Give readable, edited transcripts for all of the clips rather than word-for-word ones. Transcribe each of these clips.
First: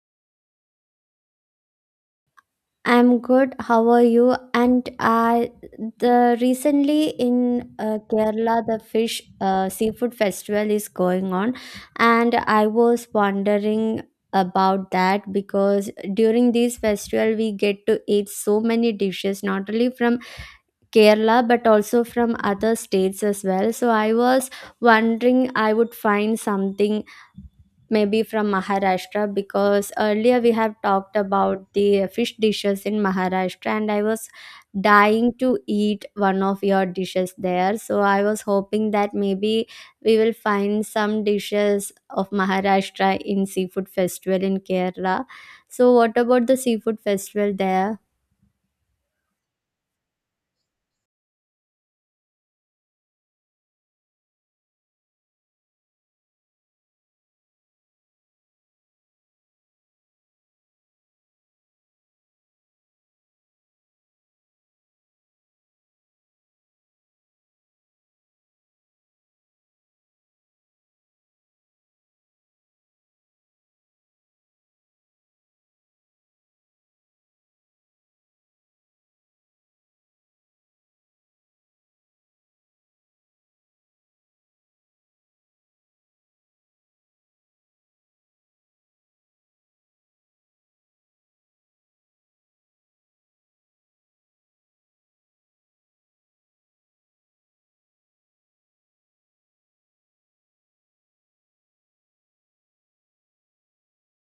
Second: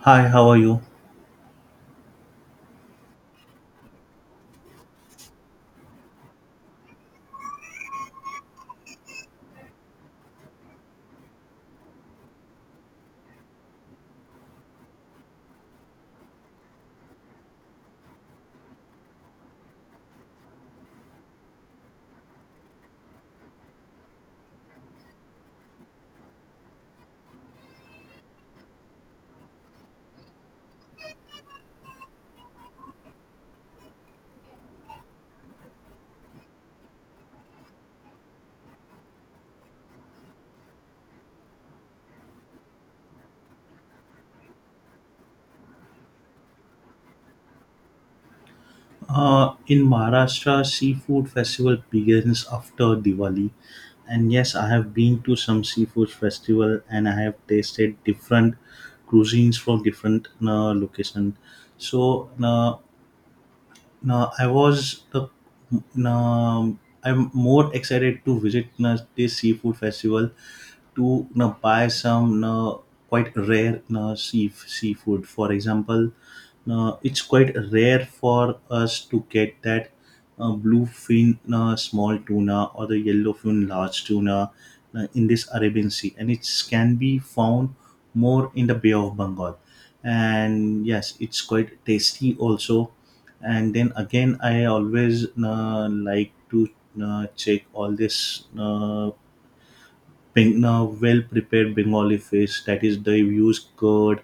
Hi, how are you? I'm good. How are you? And I the recently in Kerala the fish seafood festival is going on, and I was wondering about that because during this festival we get to eat so many dishes not only from Kerala but also from other states as well. So I was wondering I would find something maybe from Maharashtra because earlier we have talked about the fish dishes in Maharashtra and I was dying to eat one of your dishes there. So I was hoping that maybe we will find some dishes of Maharashtra in seafood festival in Kerala. So what about the seafood festival there? In Maharashtra, seafood festival begins after Diwali, and yes, I have been to some seafood festival and I have tasted different cuisines from different location. So, now I was the now, I'm more excited to visit this seafood festival to buy some quite rare seafood. For example. It's quite rare for us to get that bluefin small tuna or the yellowfin large tuna in this Arabian Sea, and it can be found more in the Bay of Bengal. And yes, it's quite tasty also. And then again, I always like to check all this. Well prepared Bengali fish. That is, they use curd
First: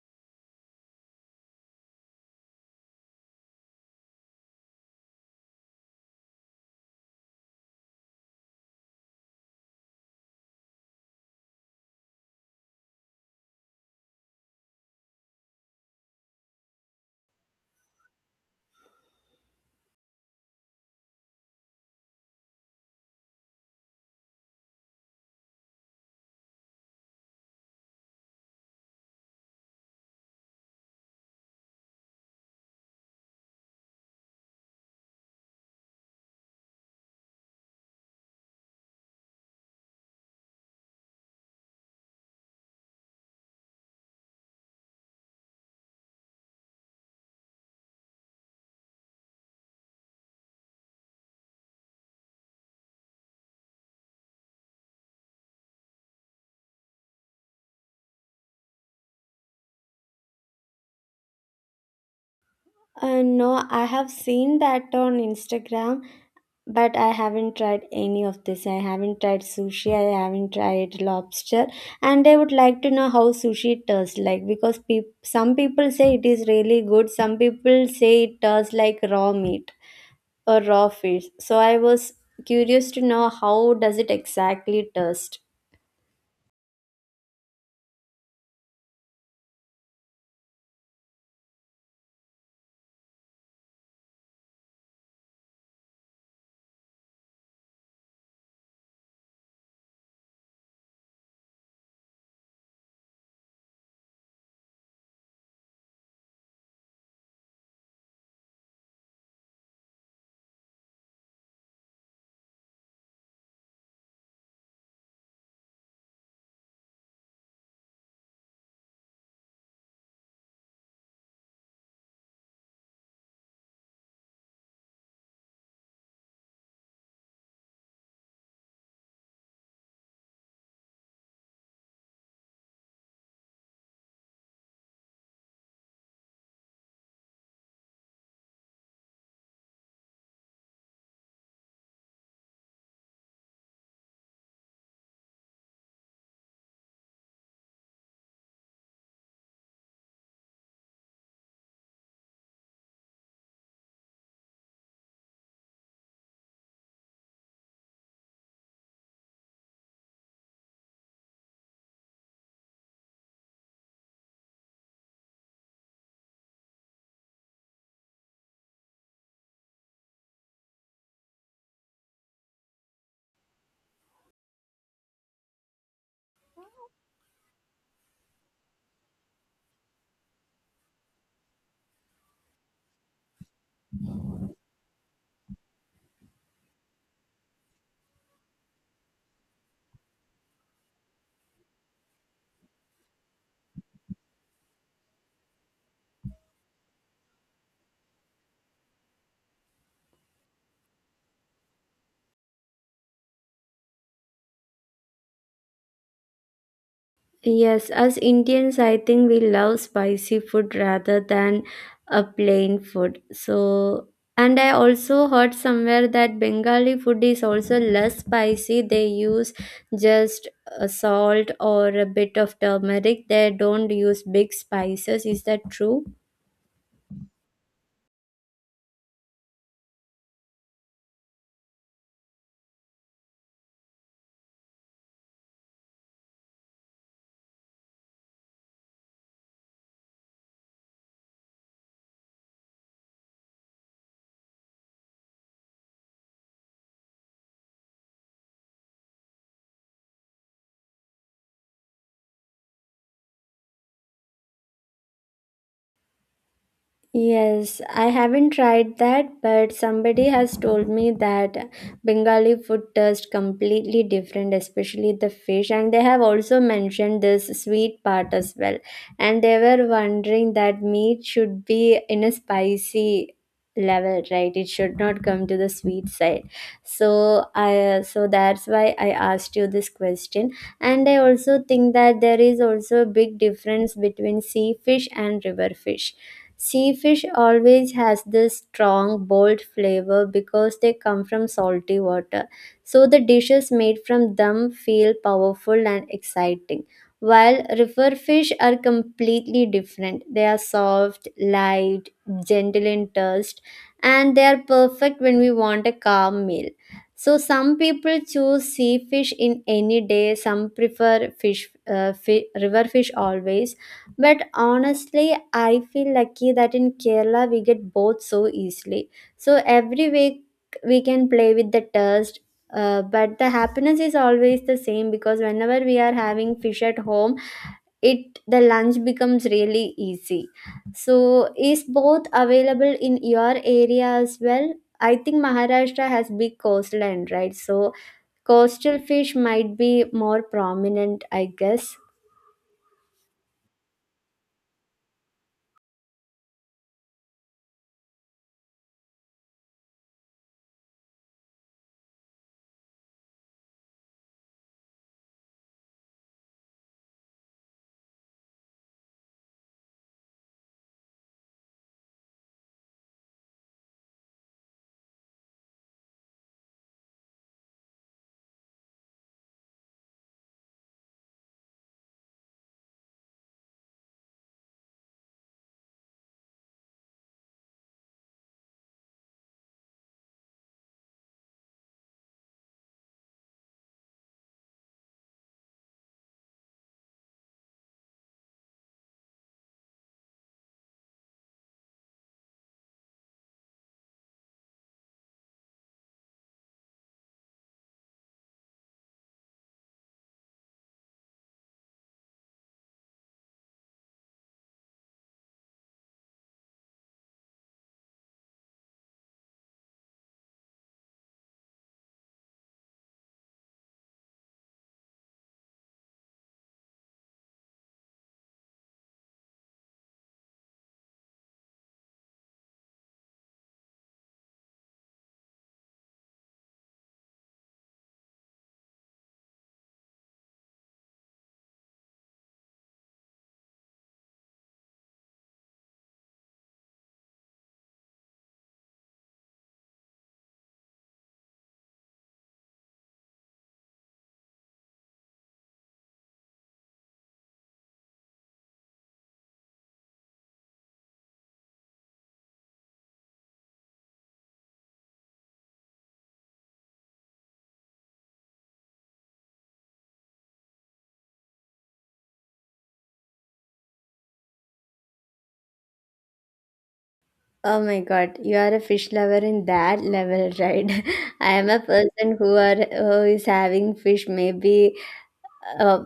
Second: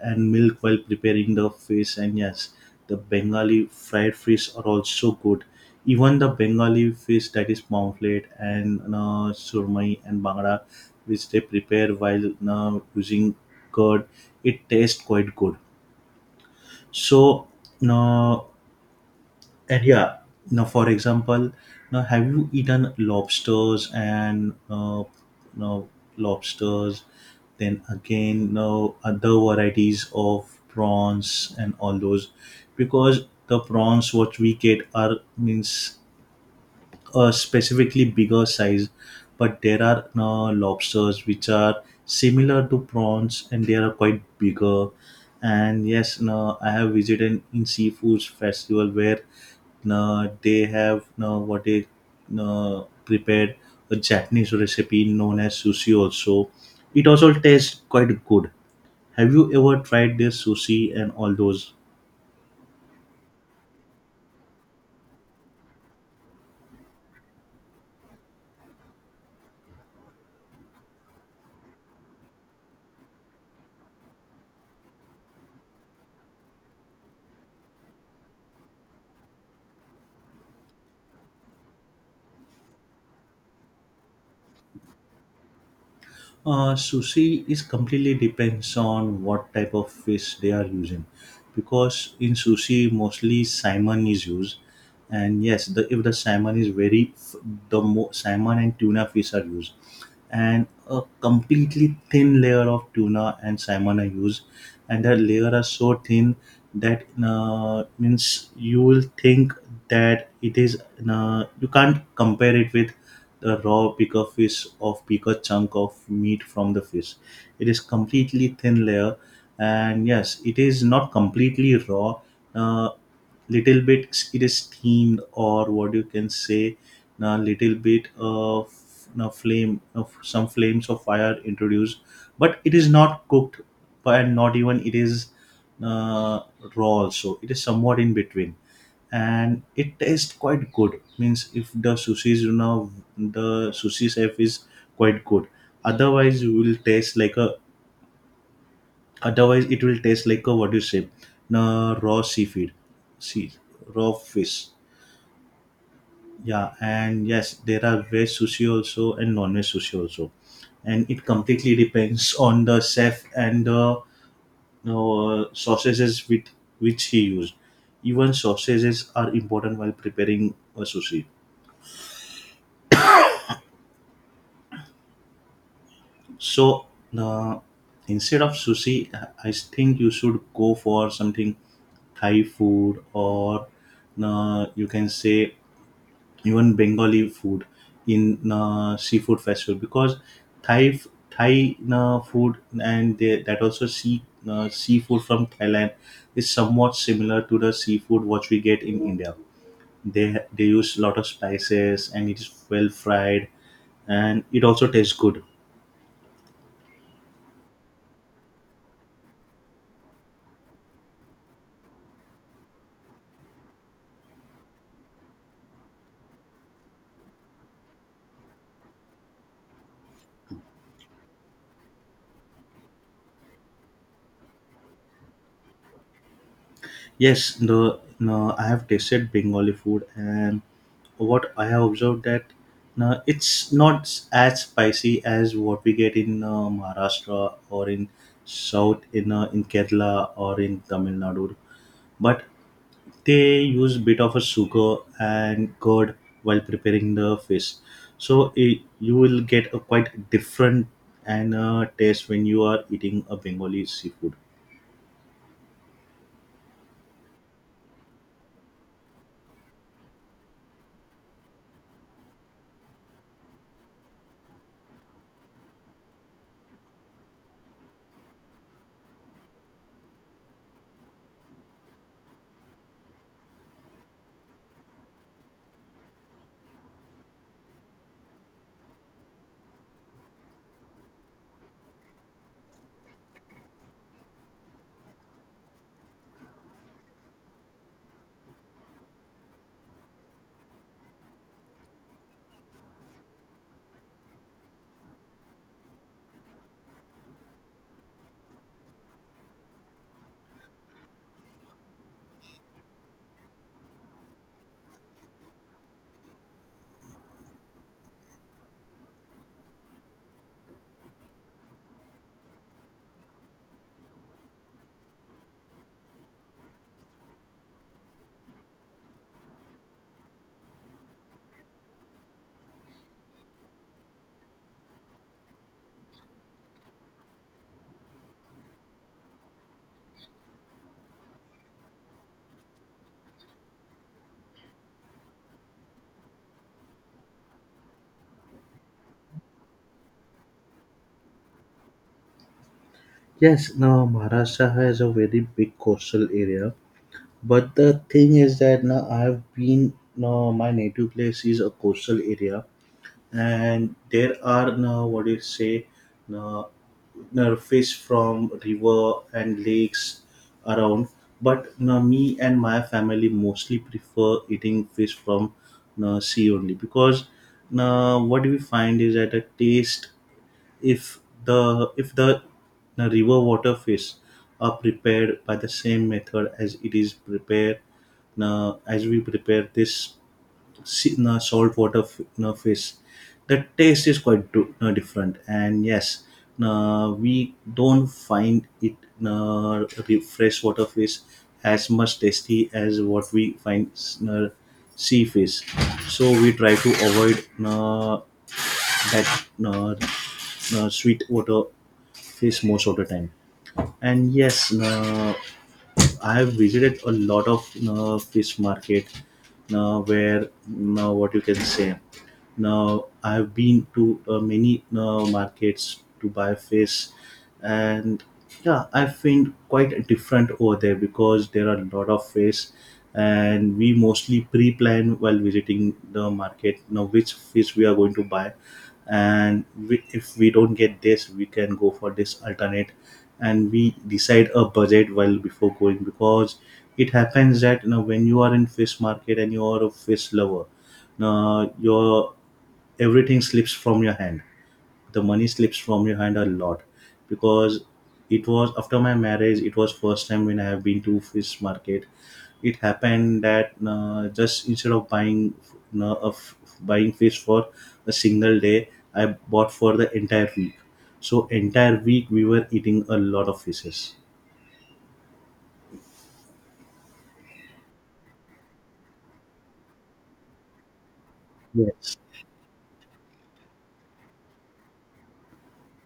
and milk while preparing the fish. And yes, the Bengali fried fish are also good. Even the Bengali fish that is pomfret and surmai and bangda, which they prepare while using curd, it tastes quite good. So, uh, and yeah, now, for example, now have you eaten lobsters and now lobsters? Then again, now other varieties of prawns and all those, because the prawns what we get are means a specifically bigger size, but there are lobsters which are similar to prawns and they are quite bigger. And yes, no, I have visited in seafoods festival where, no, they have, no, what they, no, prepared a Japanese recipe known as sushi. Also, it also tastes quite good. Have you ever tried their sushi and all those? No, I have seen that on Instagram, but I haven't tried any of this. I haven't tried sushi. I haven't tried lobster, and I would like to know how sushi tastes like because peop some people say it is really good. Some people say it tastes like raw meat or raw fish. So I was curious to know how does it exactly taste. Sushi is completely depends on what type of fish they are using, because in sushi mostly salmon is used, and yes, the if the salmon is very f- the mo- salmon and tuna fish are used, and a completely thin layer of tuna and salmon I use, and that layer are so thin that means you will think that it is, you can't compare it with the raw bigger fish or bigger chunk of meat from the fish. It is completely thin layer, and yes, it is not completely raw. Uh, little bit it is steamed, or what you can say a little bit of a flame, of some flames of fire introduced, but it is not cooked and not even it is uh, raw also, it is somewhat in between, and it tastes quite good, means if the sushi is, the sushi chef is quite good. otherwise you will taste like a Otherwise, it will taste like a, what do you say, na raw seafood, sea raw fish. Yeah, and yes, there are veg sushi also and non-veg sushi also, and it completely depends on the chef and the sausages with which he used. Even sausages are important while preparing a sushi. So, uh, instead of sushi, I think you should go for something Thai food, or you can say even Bengali food in seafood festival, because Thai Thai, food, and that also seafood from Thailand is somewhat similar to the seafood what we get in India. They use a lot of spices and it is well fried, and it also tastes good. Yes, as Indians, I think we love spicy food rather than a plain food. So, and I also heard somewhere that Bengali food is also less spicy. They use just salt or a bit of turmeric. They don't use big spices. Is that true? Yes, the, no, I have tasted Bengali food, and what I have observed that, no, it's not as spicy as what we get in Maharashtra, or in South in Kerala or in Tamil Nadu. But they use bit of a sugar and curd while preparing the fish, so you will get a quite different and taste when you are eating a Bengali seafood. Yes, I haven't tried that, but somebody has told me that Bengali food tastes completely different, especially the fish. And they have also mentioned this sweet part as well. And they were wondering that meat should be in a spicy level, right? It should not come to the sweet side. So that's why I asked you this question. And I also think that there is also a big difference between sea fish and river fish. Sea fish always has this strong, bold flavor because they come from salty water. So the dishes made from them feel powerful and exciting. While river fish are completely different. They are soft, light, gentle in taste, and they are perfect when we want a calm meal. So some people choose sea fish in any day. Some prefer river fish always, but honestly, I feel lucky that in Kerala we get both so easily. So every week we can play with the taste. But the happiness is always the same because whenever we are having fish at home, it the lunch becomes really easy. So is both available in your area as well? I think Maharashtra has big coastline, right? So coastal fish might be more prominent, I guess. Yes, now Maharashtra has a very big coastal area, but the thing is that now I have been now my native place is a coastal area, and there are now, what do you say, now, now fish from river and lakes around. But now me and my family mostly prefer eating fish from now sea only, because now what we find is that the taste, if if the, the river water fish, are prepared by the same method as it is prepared, as we prepare this saltwater fish, the taste is quite different, and yes, we don't find it, the freshwater fish, as much tasty as what we find sea fish, so we try to avoid that, uh, sweet water face most of the time. And yes, I have visited a lot of fish market, where, what you can say. Now I have been to many markets to buy fish, and yeah, I feel quite different over there because there are a lot of fish, and we mostly pre-plan while visiting the market. Now which fish we are going to buy, and we, if we don't get this, we can go for this alternate, and we decide a budget well before going, because it happens that, when you are in fish market and you are a fish lover, now your everything slips from your hand, the money slips from your hand a lot, because it was after my marriage, it was first time when I have been to fish market. It happened that, just instead of buying, fish for a single day, I bought for the entire week, so entire week we were eating a lot of fishes. Oh my God, you are a fish lover in that level, right? I am a Yes. person who is having fish maybe uh,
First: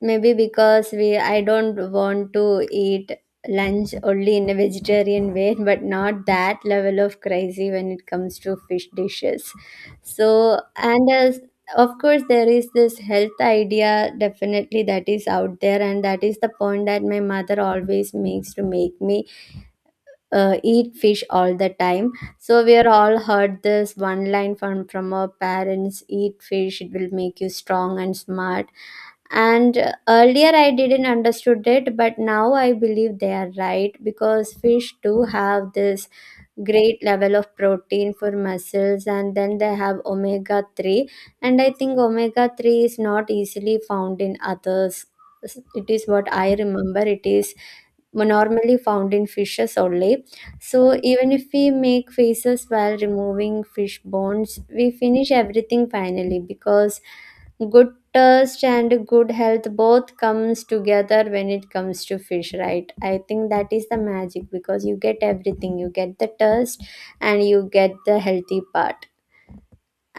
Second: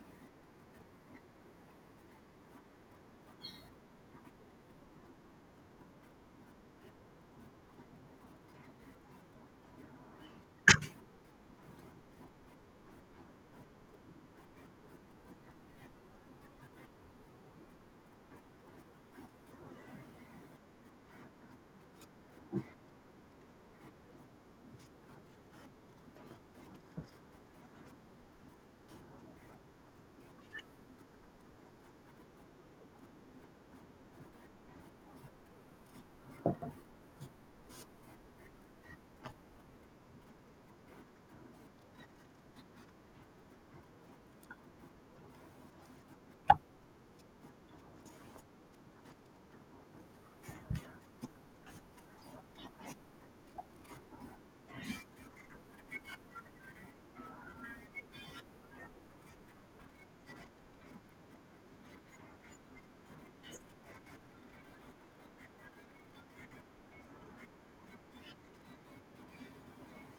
maybe because we I don't want to eat lunch only in a vegetarian way, but not that level of crazy when it comes to fish dishes. So and as of course there is this health idea definitely that is out there and that is the point that my mother always makes to make me eat fish all the time. So we are all heard this one line from our parents: eat fish, it will make you strong and smart. And earlier I didn't understood it, but now I believe they are right because fish do have this great level of protein for muscles, and then they have omega 3. And I think omega 3 is not easily found in others. It is, what I remember, it is normally found in fishes only. So even if we make faces while removing fish bones, we finish everything finally because good thirst and good health both comes together when it comes to fish, right? I think that is the magic because you get everything, you get the thirst and you get the healthy part.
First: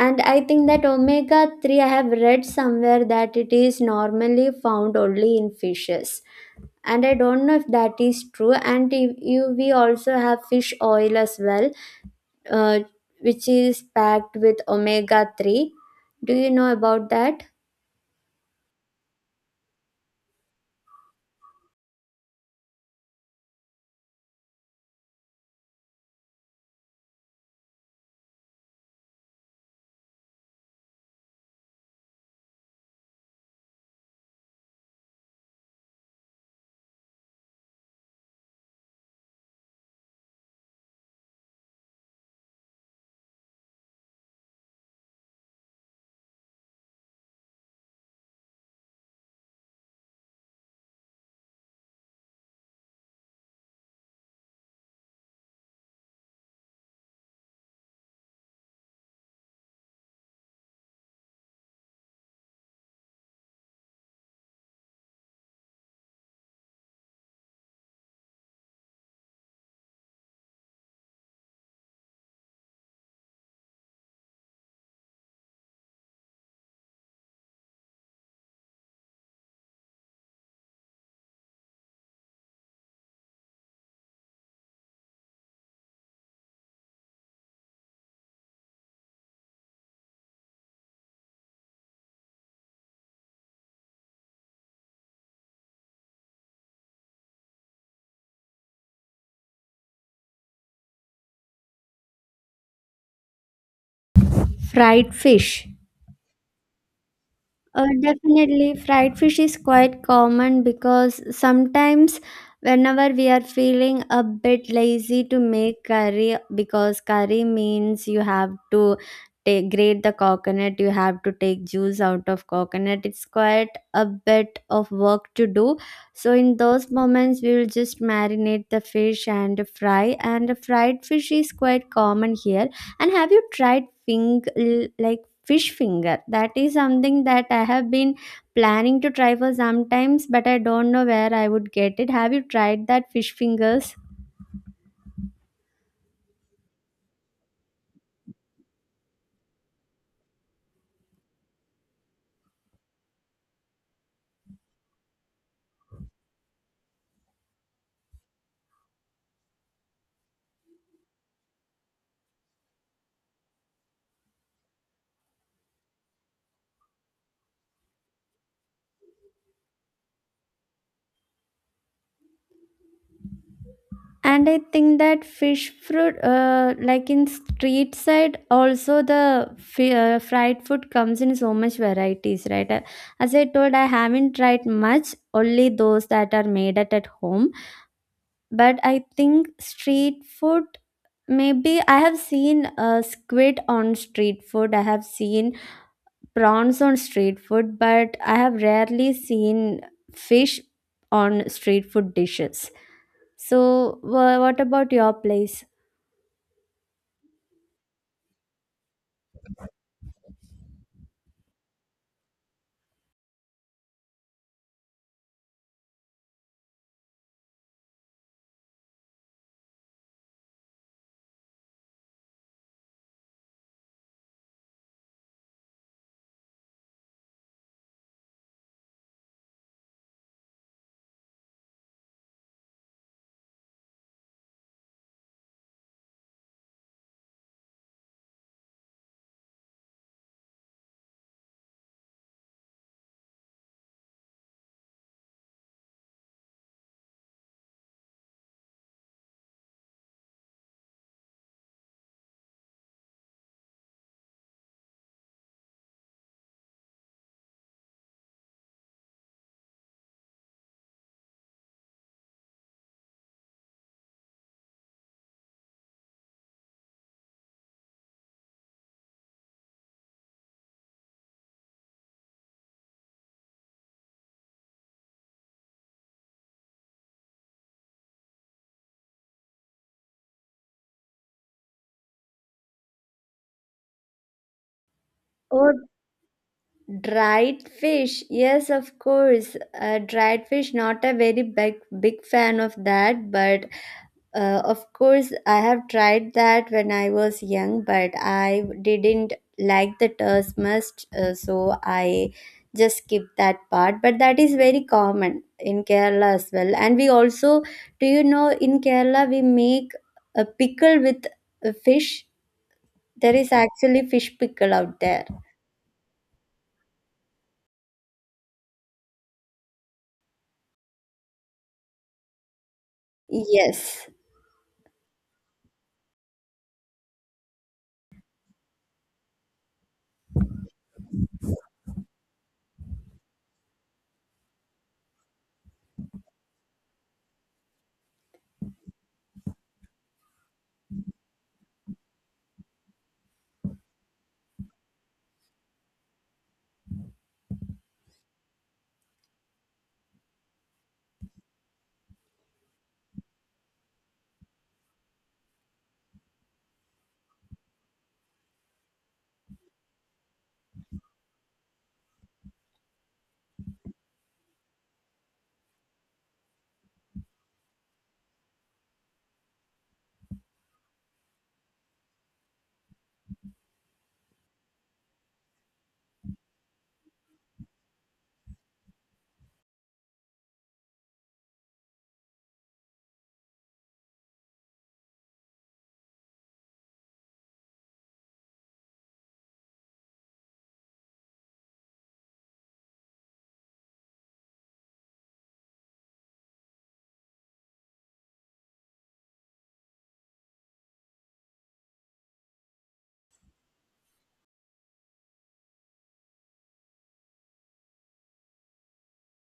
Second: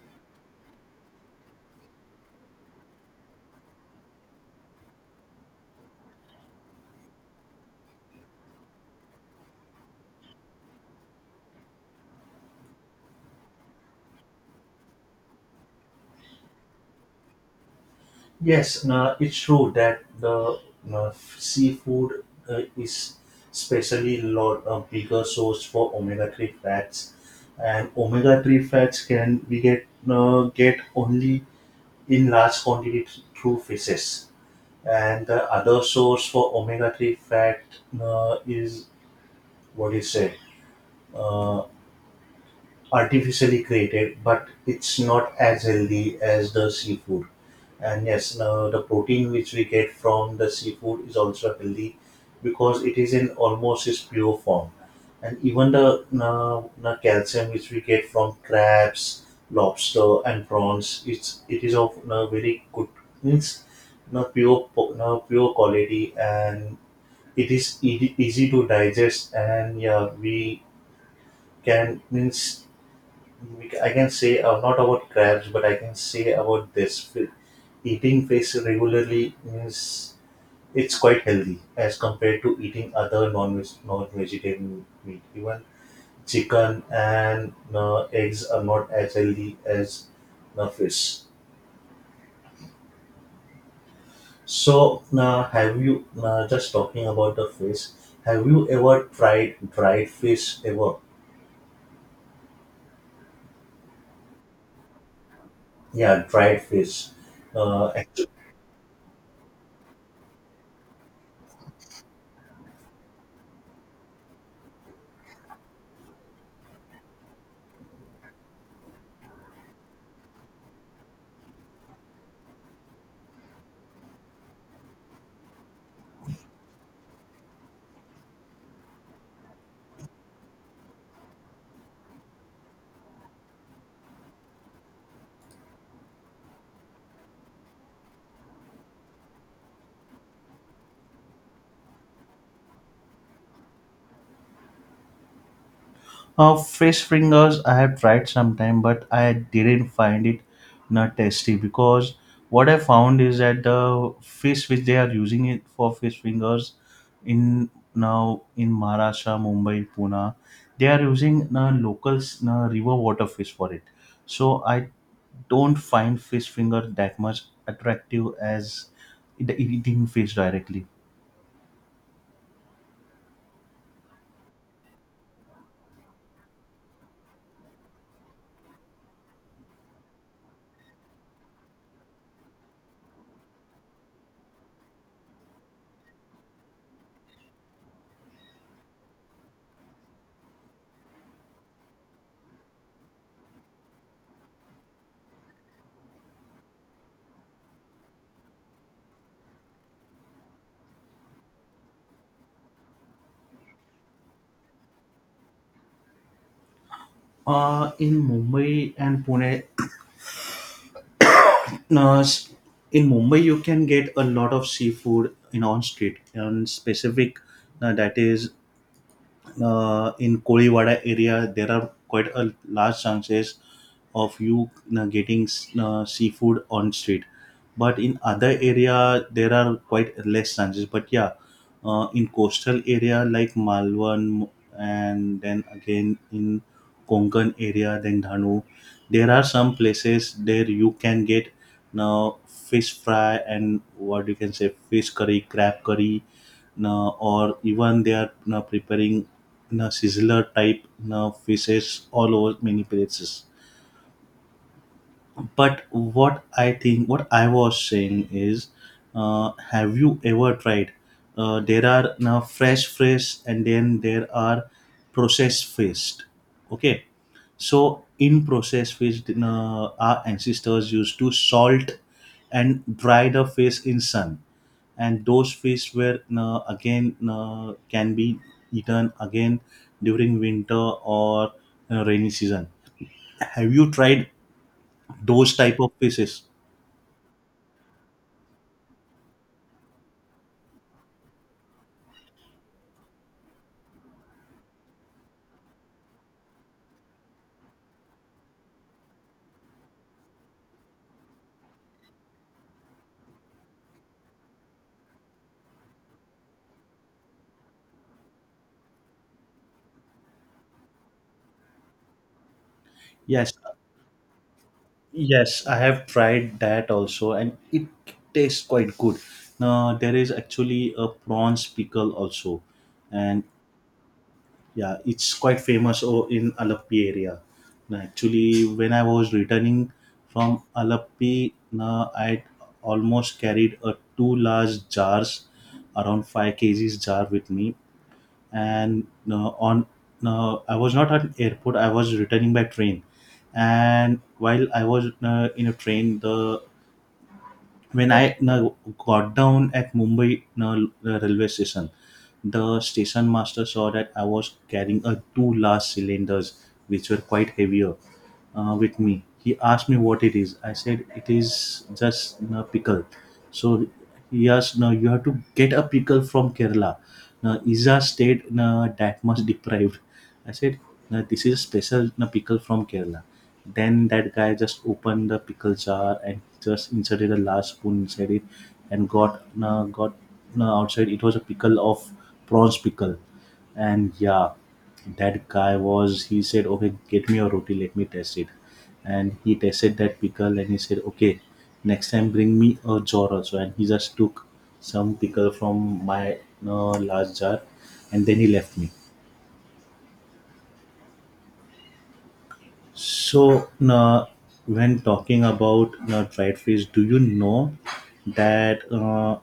And I think that omega 3, I have read somewhere that it is normally found only in fishes, and I don't know if that is true. And if you we also have fish oil as well, uh, which is packed with omega 3. Do you know about that? Yes, no, it's true that the, no, seafood is especially lot a bigger source for omega-3 fats, and omega-3 fats can we get only in large quantity, through fishes, and the other source for omega-3 fat is, what you say. Uh, artificially created, but it's not as healthy as the seafood. And yes, the protein which we get from the seafood is also healthy because it is in almost its pure form. And even the calcium which we get from crabs, lobster, and prawns, it is of very good, means, pure quality, and it is easy, easy to digest. And yeah, we can, means, I can say, not about crabs, but I can say about this. Eating fish regularly, means it's quite healthy as compared to eating other non-vegetarian meat. Even chicken and eggs are not as healthy as the fish. So, have you, just talking about the fish? Have you ever tried dried fish ever? Fried fish? Yeah, dried fish. Uh, Definitely, fried fish is quite common because sometimes, whenever we are feeling a bit lazy to make curry, because curry means you have to take grate the coconut, you have to take juice out of coconut. It's quite a bit of work to do. So in those moments, we will just marinate the fish and fry. And fried fish is quite common here. And have you tried like fish finger? That is something that I have been planning to try for some times, but I don't know where I would get it. Have you tried that fish fingers? fish fingers I have tried sometime, but I didn't find it not tasty, because what I found is that the fish which they are using it for fish fingers in Maharashtra, Mumbai, Pune, they are using local river water fish for it. So I don't find fish finger that much attractive as the eating fish directly. And I think that like in street side, also the fried food comes in so much varieties, right? As I told, I haven't tried much, only those that are made at home. But I think street food, maybe I have seen squid on street food. I have seen prawns on street food, but I have rarely seen fish on street food dishes. So, what about your place? In Mumbai and Pune, now, in Mumbai, you can get a lot of seafood in on street, and specific, that is, in Koliwada area, there are quite a large chances of you getting seafood on street. But in other area, there are quite less chances. But yeah, in coastal area like Malwan, and then again in Konkan area, then Dhanu, there are some places there you can get now fish fry, and what you can say fish curry, crab curry, or even they are you preparing, sizzler type you fishes all over many places, but what I was saying is, have you ever tried? There are now fresh fish, and then there are processed fish. Okay, so in processed fish, our ancestors used to salt and dry the fish in sun, and those fish were, again, can be eaten again during winter or rainy season. Have you tried those Oh, type of fishes? dried fish. Yes, of course. Dried fish. Not a very big fan of that, but of course, I have tried that when I was young, but I didn't like the taste much, so I just skipped that part. But that is very common in Kerala as well. And we also, do you know, in Kerala we make a pickle with a fish. There is Yes, actually fish pickle out there. yes, I have tried that also, and it tastes quite good. Now there is actually a prawns pickle also, and Yes. yeah, it's quite famous in Alappi area. Now, actually, when I was returning from Alappi, now I almost carried a two large jars, around 5 kgs jar with me, and, on I was not at airport. I was returning by train, and while I was in a train, the when I, no, got down at Mumbai, no, railway station, the station master saw that I was carrying a two large cylinders which were quite heavier with me. He asked me what it is. I said it is just a pickle. So yes, now you have to get a pickle from Kerala. Now is a state, no, that much deprived. I said, no, this is a special, no, pickle from Kerala. Then that guy just opened the pickle jar and just inserted a large spoon inside it and got outside. It was a pickle of prawns pickle, and yeah, that guy was. He said, "Okay, get me a roti. Let me test it." And he tested that pickle and he said, "Okay, next time bring me a jar also." And he just took some pickle from my large jar, and then he left me. So, na, when talking about na dried fish, do you know that,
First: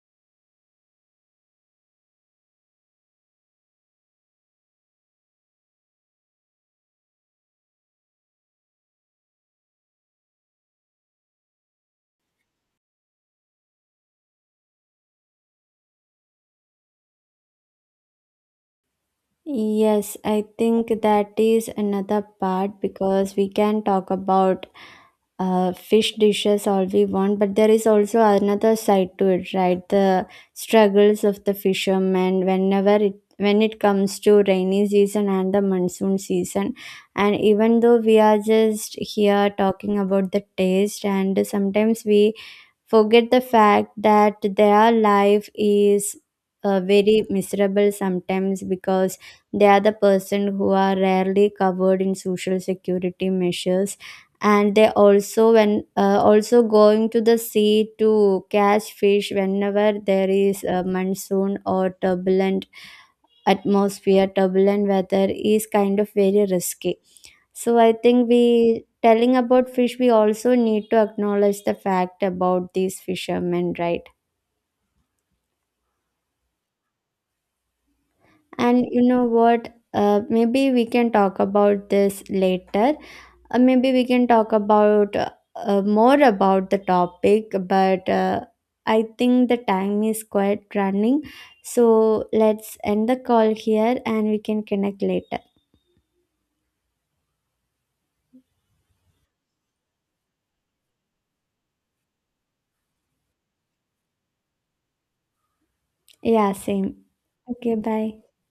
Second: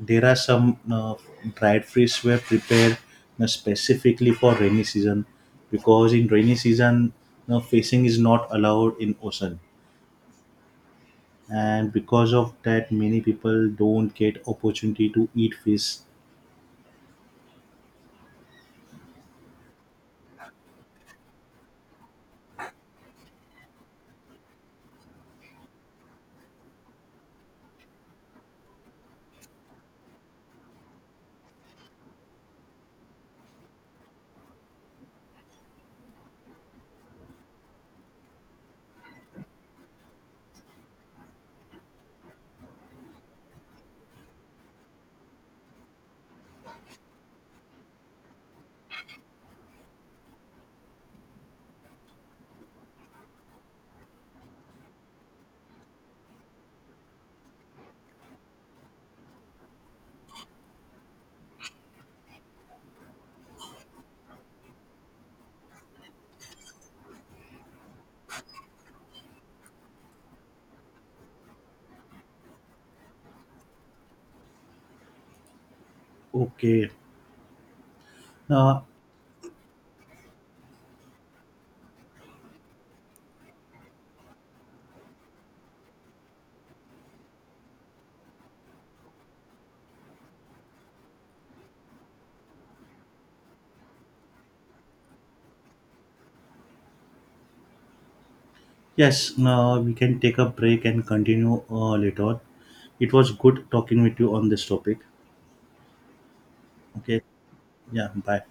there are some dried fish were prepared na specifically for rainy season, because in rainy season, na fishing is not allowed in ocean, and because of that, many people don't get opportunity to eat fish. Yes, I think that is another part because we can talk about fish dishes all we want, but there is also another side to it, right? The struggles of the fishermen whenever it when it comes to rainy season and the monsoon season, and even though we are just here talking about the taste and sometimes we forget the fact that their life is very miserable sometimes because they are the person who are rarely covered in social security measures. And they also when also going to the sea to catch fish, whenever there is a monsoon or turbulent weather is kind of very risky. So I think we telling about fish, we also need to acknowledge the fact about these fishermen, right? Okay. Now, And you know what? Maybe we can talk about this later. Maybe we can talk about more about the topic, but I think the time is quite running. So let's end the call here and we can connect later. yes. Now we can take a break and continue later. It was good talking with you on this topic. Yeah, same. Okay. Okay, Yeah, bye. bye.